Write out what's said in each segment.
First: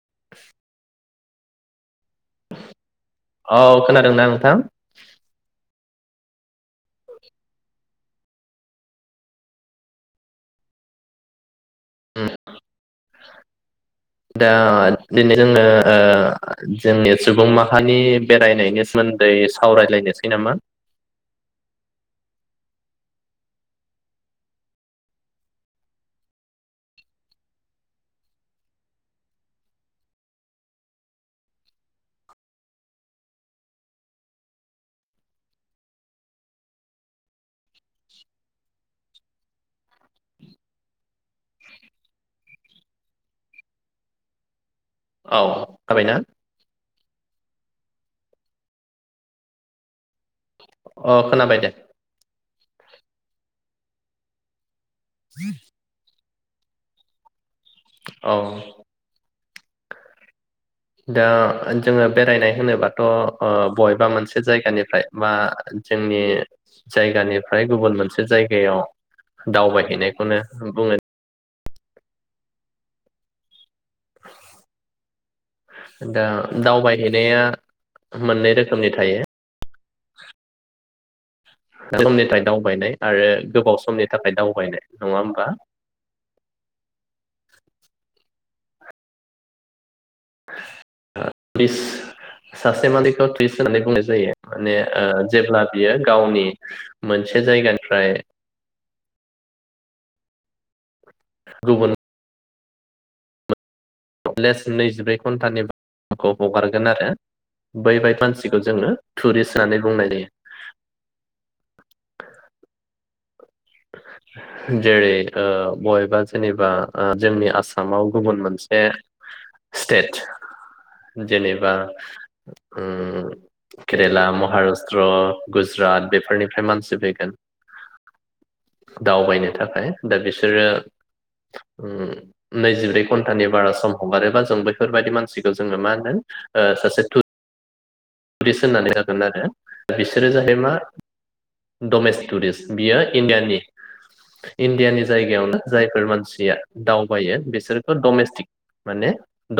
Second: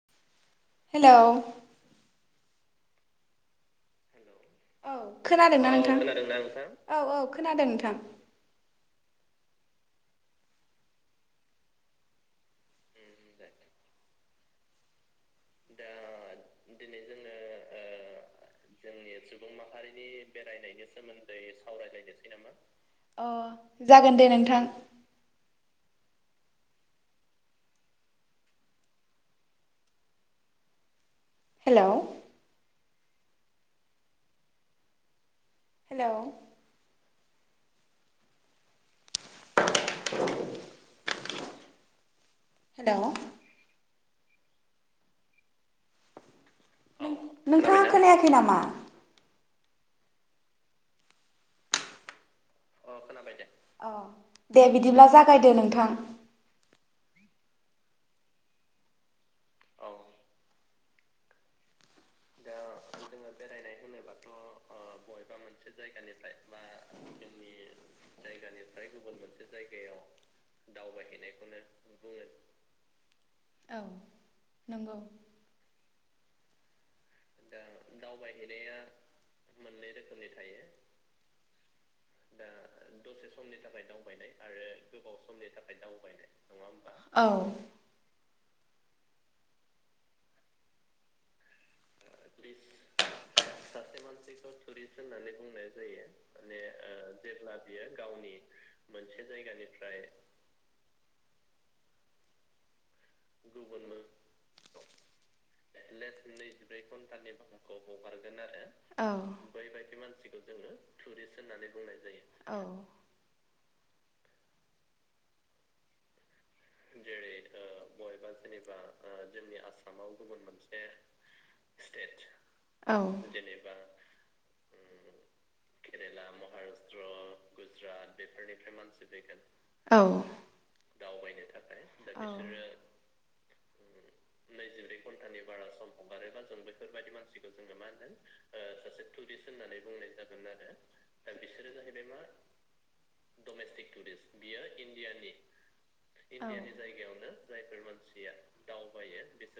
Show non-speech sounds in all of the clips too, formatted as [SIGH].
[INAUDIBLE] Hello औ खोनादों ना नों औ खोनादों ना नोंथां नोंथां औ औ खोनादों नोंथां ओम दा दिनै जोङो ओ जोंनि सुबुं माहानि बेरायनायनि सोमोन्दै सावरायलायनोसै नामा अ जागोन दे नोंथां हेलौ हेलौ [INAUDIBLE] [INAUDIBLE] हेलौ औ थाबायना नों नोंथाङा खोनायाखै नामा अ खोनाबाय दे खोनाबाय दे अ दे बिदिब्ला जागायदो नोंथां औ औ दा जोङो बेरायनाय होनोबाथ अ बबेबा मोनसे जायगानिफ्राय बा जोंनि जायगानिफ्राय गुबुन मोनसे जायगायाव दावबायहैनायखौनो बुङो [UNINTELLIGIBLE] औ नंगौ दा दाउबाय दा दावबायहैनाया थायो मोननै रोखोमनि थायो समनि थाखाय दा दावबायनाय आरो दसे समनि गोबाव थाखाय दावबायनाय आरो नङा गोबाव होमबा समनि थाखाय दावबायनाय नङा होमबा औ टिस्ट सासे मालिखौ टिस्ट होननानै बुंनाय जायो माने ओ जेब्ला बियो गावनि मोनसे जायगानिफ्राय फ्राय गुबुन लेस नैजिब्रै घन्टानि खौ हगारगोन आरो बैबायदि मानसिखौ औ जोङो टुरिस्ट होननानै बुंनाय जायो औ। जेरै ओ बबेबा जेनेबा ओ जोंनि आसामाव गुबुन मोनसे स्टेट जेनेबा औ ओम केरेला महाराष्ट्र गुजरात बेफोरनिफ्राय मानसि फैगोन। दावबायनो थाखाय औ दा बिसोरो उम नैजिब्रै घन्टानि बारा सम हगारोबा जों बैफोरबायदि मानसिखौ जोङो मा होनदों सासे टु टुरिस्त होननानै जागोन आरो बिसोरो जाहै मा डमेस्ट टुरिस्ट बियो इण्डियानि इण्डियानि जायगायावनो जायफोर मानसि सिया दावबायो बिसोरखौ डमेस्टिक माने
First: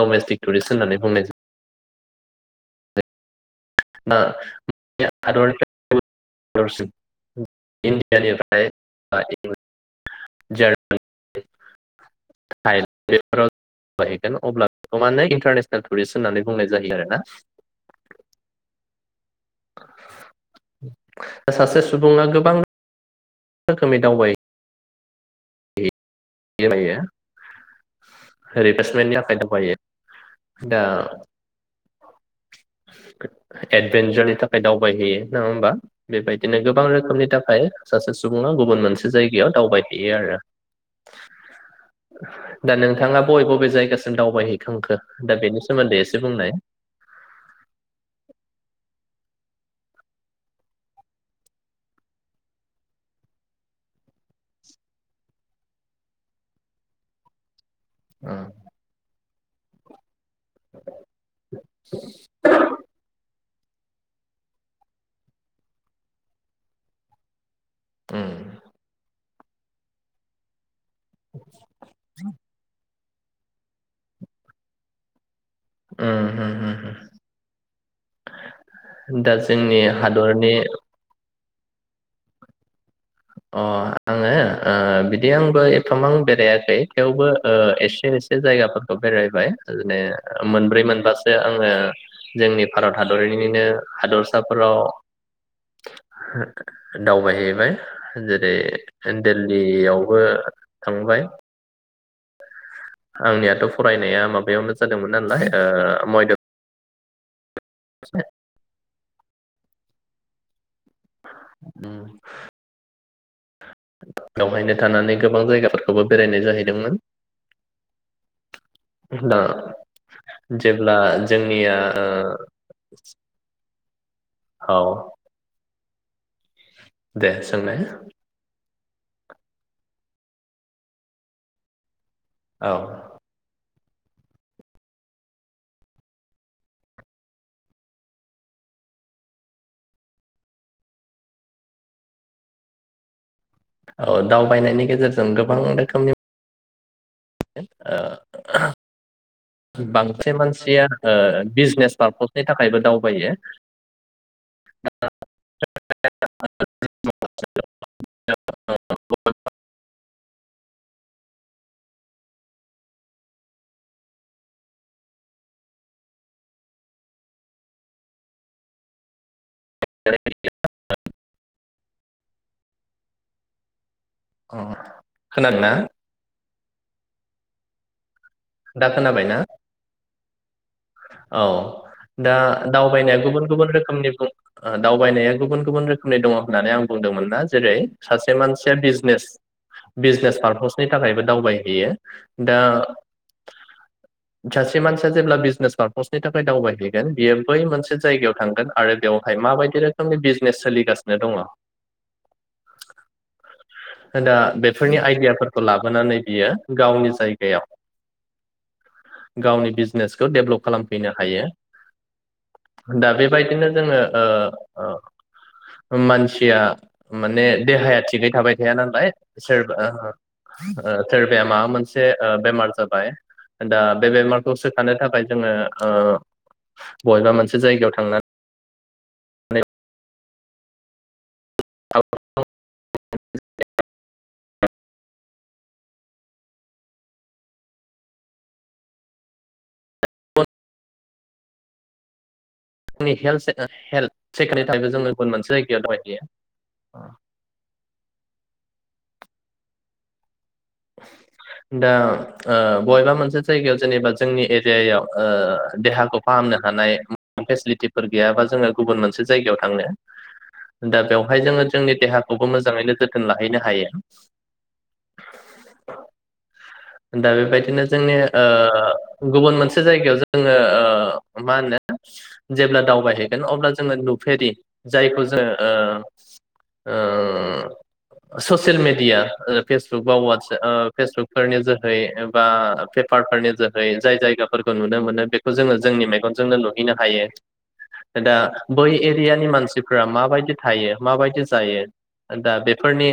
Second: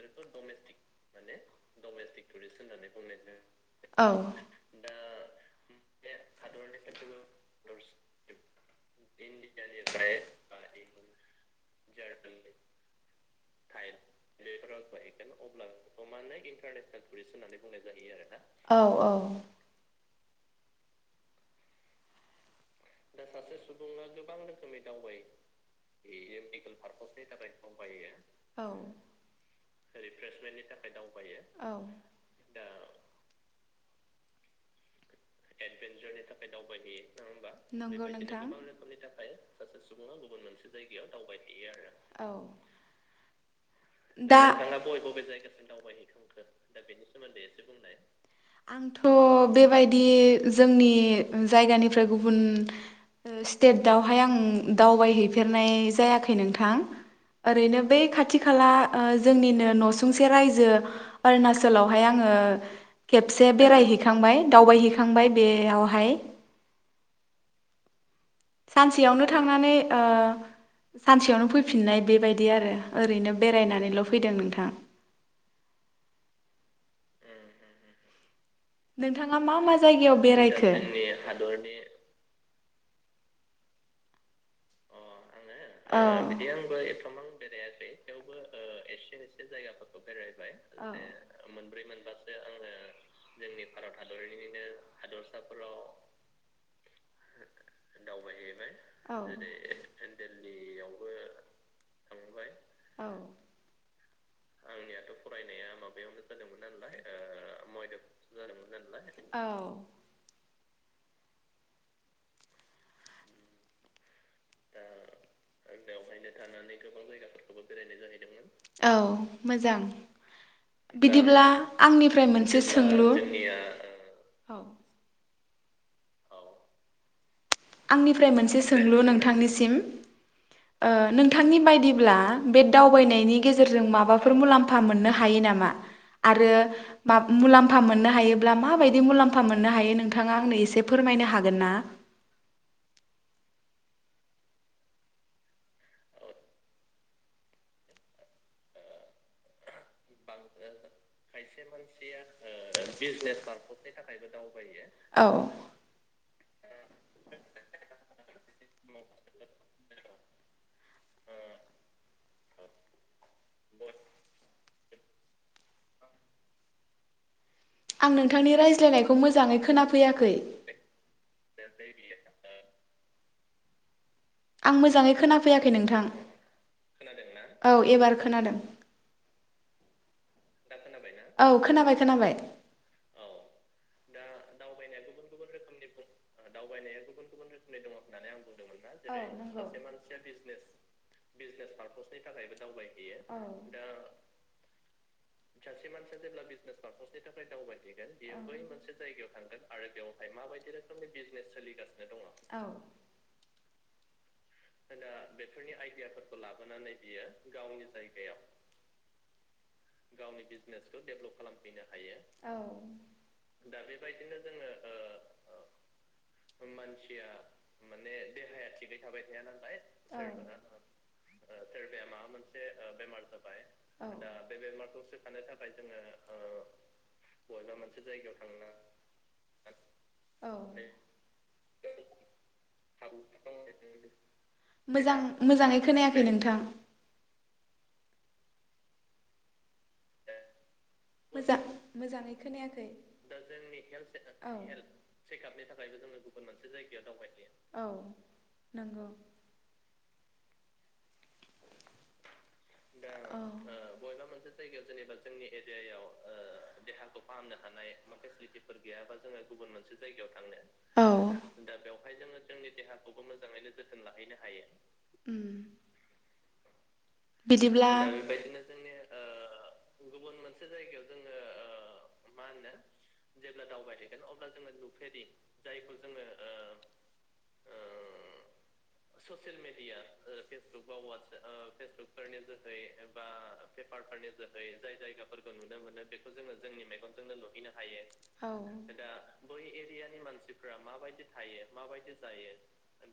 डमेस्टिक टुरिस्ट होननानै बुंनाय जायो। टुरिस्ट होननानै बुंनाय जा [UNINTELLIGIBLE] [UNINTELLIGIBLE] अब्ला बेखौ माने इन्टारनेसनेल टुरिस्ट होननानै बुंनाय जायो आरोना। औ औ। सासे सुबुङा गोबां दा सासे रोखोमै सुबुङा गोबां रोखोमै [UNINTELLIGIBLE] रिप्लेसमेन्टनि थाखाय दावबायो दा औ एडभेन्सारनि थाख खाय दावबायहैयो। नङा होमबा बेबायदिनो गोबां रोखोमनि थाखाय सासे सुबुङा गुबुन मोनसे जायगायाव दावबायहैयो आरो। आरो दा नोंथाङा बबे बबे जाय दा एसे बुंनाय आंथ' बेबायदि जोंनि जायगानिफ्राय गुबुन ओ स्टेटआवहाय आं दावबायहैफेरनाय जायाखै नोंथां ओरैनो बे खाथि उम खा खाला ओ जोंनिनो न'सुंसे रायजो अरुणाचलावहाय आङो खेब से बेरायहैखांबाय दावबायहैखांबाय बेयावहाय। उम। सानसेयावनो थांनानै ओ सानसेयावनो फैफिननाय बेबायदि आरो। ओरैनो बेरायनानैल' फैदों नोंथां। उम होम होम होम। नोंथाङा मा मा जायगायाव हादरनि बेरायखो? अ आङो ओ बि दि आंबो एफामां आं बेरायाखै थेवबो ओ एसे एसे जायगाफोरखौ बेरायबाय जे मोनब्रै औ मोनबासो आङो जोंनि भारत हादरिनिनो हादरसाफोराव दावबायहैबाय। जेरै दिललियावबो ओ थांबाय औ आंनियाथ' फरायनाया माबा बेयावनो जादोंमोन नालाय ओ मयध औ उम [UNINTELLIGIBLE] थानानै गोबां जायगाफोरखौबो बेरायनाय जाहैदोंमोन औ दा मोजां जेब्ला बिदिब्ला जोंनिया ओ, आंनिफ्राय मोनसे सोंलु औ दे सोंनाय आंनिफ्राय मोनसे सोंलु नोंथांनिसिम ओ नोंथांनि बायदि बे औ दावबायनायनि गेजेर माबाफोर मुलाम्फा मोननो हायो नामा आरो मुलाम्फा मोननो हायोब्ला माबायदि मुलाम्फा मोननो हायो नोंथाङा आंनो एसे फोरमायनो हागोन ना औ दावबायनायनि गेजेरजों गोबां रोखोमनि [UNINTELLIGIBLE] ओह बांसिन मानसिया। ओ खायसे बिजनेस मानसिया पारपसनि थाखायबो ओह दावबायो बिजनेस पारफबनि थाखायबो दावबायो ओउ [UNINTELLIGIBLE] [UNINTELLIGIBLE] औ-औ आं नोंथांनि रायज्लायनायखौ मोजाङै खो खोनाफैयाखै अ आं मोजाङै खोनादोंना खोनाफैयाखै नोंथां। औ एबार खोनादों दा खोनाबायना? औ खोनाबाय खोनाबाय दा दावबायनाया गुबुन गुबुन रोखोमनि बुं दावबायनाया गुबुन गुबुन रोखोमनि दङ होननानै आं बुंदोंमोन ना जेरै सासे मानसिया बिजनेस बिजनेस पारपसनि थाखायबो दावबायहैयो दा सासे मानसिया जेब्ला बिजनेस फारपस्टनि थाखाय दावबायहैगोन बियो बै मोनसे जायगायाव थांगोन आरो बेवहाय माबायदि रोखोमनि बिजनेस सोलिगासिनो दङ [UNINTELLIGIBLE] बेफोरनि आइदियाफोरखौ लाबोनानै बियो गावनि जायगायाव गावनि बिजनेसखौ डेबलप खालामफैनो हायो दङ दा बेबायदिनो जोङो ओ-ओ मानसिया माने देहाया थिगै थाबाय थाया नालाय सोरबा ओ-ओ सोरबाया माबा मोनसे ओ बेमार जाबाय दा बे बेमारखौ सोखानो थाखाय जोङो बबेबा मोनसे जायगायाव थांनानै। ओउ। [UNINTELLIGIBLE] गावनि मोजां मोजाङै खोनायाखै नोंथां। मोजां मोजाङै खोनायाखै दा हेल्थ जोंनि हेल हेल्थ चेकनि थाखायबो [UNINTELLIGIBLE] जोङो गुबुन मोनसे सेकाबनि जायगायाव थाखायबो जोङो दावबायहैयो गुबुन मोनसे जायगायाव दाबायहैयो ओउ नोंगौ। द दा बबेबा मोनसे जायगायाव जेनेबा जोंनि एरियायाव देहाखौ फाहामनो हानाय फेसिलिटिफोर गैयाबा जोङो गुबुन मोनसे जायगायाव थांनो दा थांनो बेवहाय जोङो जोंनि देहाखौबो मोजाङैनो जोथोन लाहैनो हायो। उम दा बेबायदिनो जोंनि गुबुन मोनसे जायगायाव जोङो मा होनो जेब्ला दावबायहैगोन अब्ला जोङो नुफेरि जायखौ जोङो ससियेल मेडिया फेसबुक बा वाटसप फेसबुकफोरनि जो जोै बा पेपारफोरनि जोहै जाय जायगाफोरखौ नुनो मोनो बेखौ जोङो जोंनि मेगनजोंनो लुहैनो हायो दा बै औ एरियानि मानसिफ्रा माबायदि थायो माबायदि जायो दा बेफोरनि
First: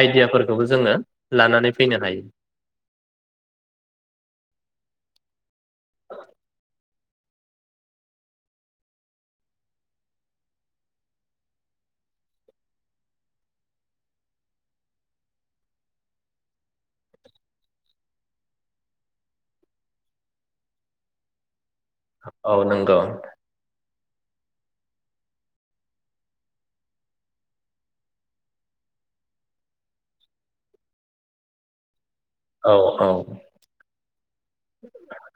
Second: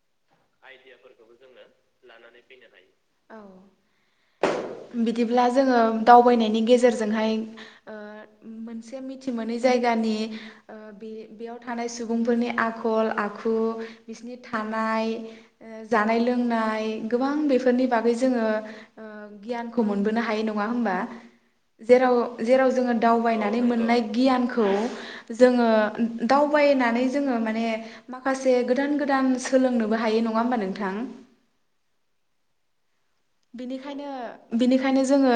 आइदियाफोरखौबो जोङो लानानै फैनो हायो लानानै फैनो हायो औ बिदिब्ला जोङो दावबायनायनि गेजेरजों जोंहाय ओ मोनसे मोनथि मोनै जायगानि ओ बे- बेयाव थानाय सुबुंफोरनि आखल आखु बिसोरनि थानाय जानाय लोंनाय। गोबां बेफोरनि बागै जोङो ओ गियानखौ मोनबोनो हायो नङा होमबा। जेराव औ जेराव जोङो नंगौ दावबायनानै मोननाय गियानखौ जोङो दावबायनानै जोङो माने माखासे गोदान गोदान सोलोंनोबो हायो नङा होमबा नोंथां। औ औ बिनिखायनो बिनिखायनो जोङो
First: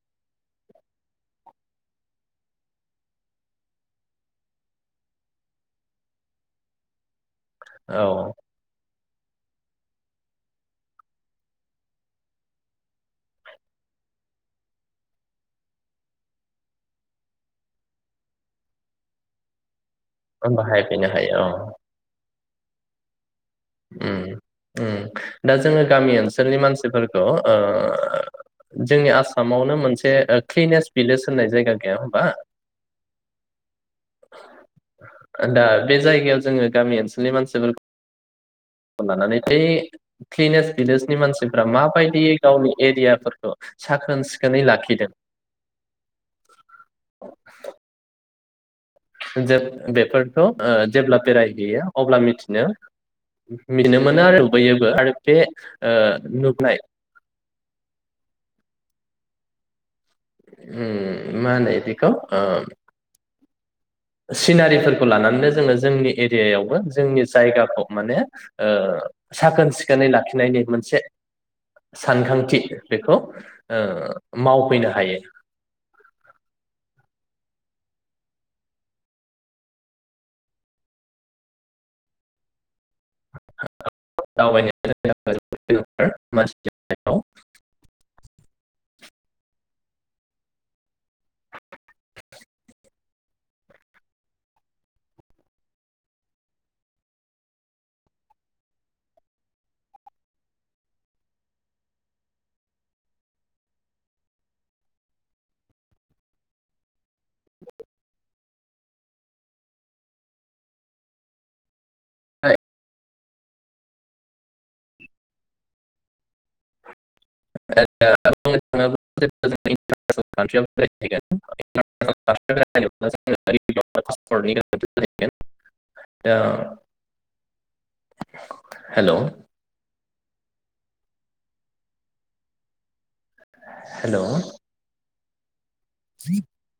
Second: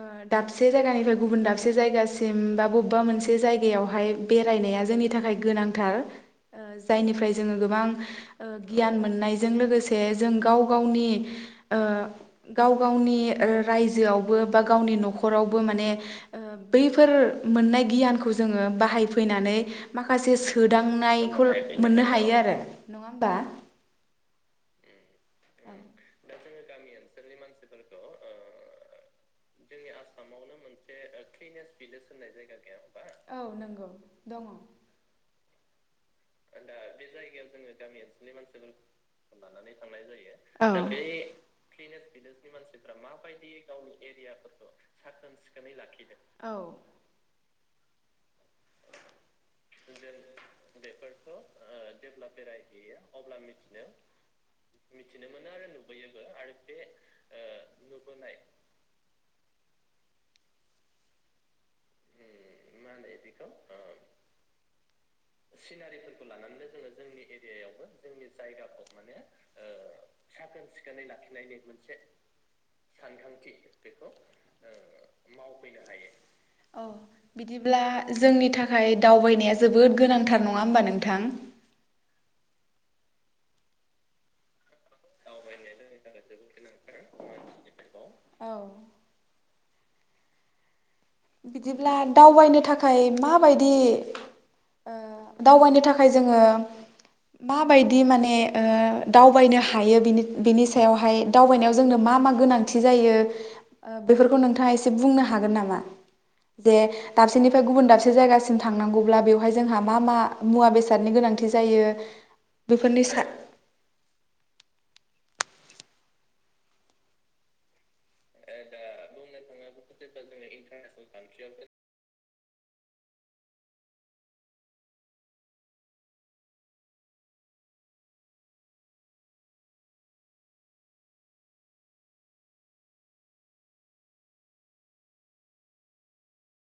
ओह दाबसे जायगानिफ्राय गुबुन दाबसे जायगासिम बा बबेबा मोनसे जायगायावहाय बेरायनाया जोंनि थाखाय गोनांथार ओह जायनिफ्राय ज गोबां औ गियान मोननायजों लोगोसे जों गाव गावनि ओ गाव गावनि रायजोआवबो बा गावनि न'खरावबो माने बैफोर मोननाय गियानखौ जोङो बाहायफैनानै माखासे बाहायफैनो हायो सोदांनायखौ औ मोननो हायो आरो नङा होमबा। उ उ दा जोङो गामि ओनसो सोलनि मानसिफोरखौ ओह जोंनि आसामावनो मोनसे क्लिनेस भिलेज होननाय जायगा गैया होमबा। ओउ नोंगौ दङ। दा बे जायगायाव जोङो गामि ओनसोलनि मानसिफोर लानानै थांनाय क्लिनेस जायो बे भिलेजनि मानसिफ्रा क्लिनज माबायदियै भिलेजनि गावनि मानसिफ्रा माबायदि एरियाफोरखौ गाव साखोन सिखोनै एरियाफोरखौ लाखिदों साखोन सिखोनै लाखिदों औ जों बेफोरखौ ओ जेब्ला बेफोरखौ बेरायहैयो ओह अब्ला जेब्ला मिथिनो बेरायहैयो अब्ला मिथिनो मोनो आरो नुबोयोबो आरो मिथिनो बे मोनो आरो नुबोयोबो ओ आरो नुनाय बे ओह नुबोनाय। मानदिखौ [UNINTELLIGIBLE] [UNINTELLIGIBLE] बिखौ सिनारिफोरखौ लानानैनो जोङो जोंनि एरियायावबो जोंनि जायगाखौ माने ओ साखोन सिखोनै लाखिनायनि मोनसे सानखांथि बेखौ ओ मावफैनो हायो औ बिदिब्ला जोंनि थाखाय दावबायनाया जोबोद गोनांथार नङा होमबा नोंथां [UNINTELLIGIBLE] औ बिदिब्ला दावबायनो थाखाय माबायदि ओ दावबायनो थाखाय जोङो माबायदि माने ओ दावबायनो हायो बिनि-बिनि सायावहाय दावबायनायाव जोंनो मा मा गोनांथि जायो ओ बेफोरखौ नोंथाङा एसे बुंनो हागोन नामा दे दाबसेनिफ्राय गुबुन दाबसे जायगासिम थांनांगौब्ला बेवहाय जोंहा मा मा मुवा बेसादनि गोनांथि जायो बेफोरनि सा [UNINTELLIGIBLE] [UNINTELLIGIBLE] [UNINTELLIGIBLE] [UNINTELLIGIBLE] [UNINTELLIGIBLE] हेलौ हेलौ [INAUDIBLE]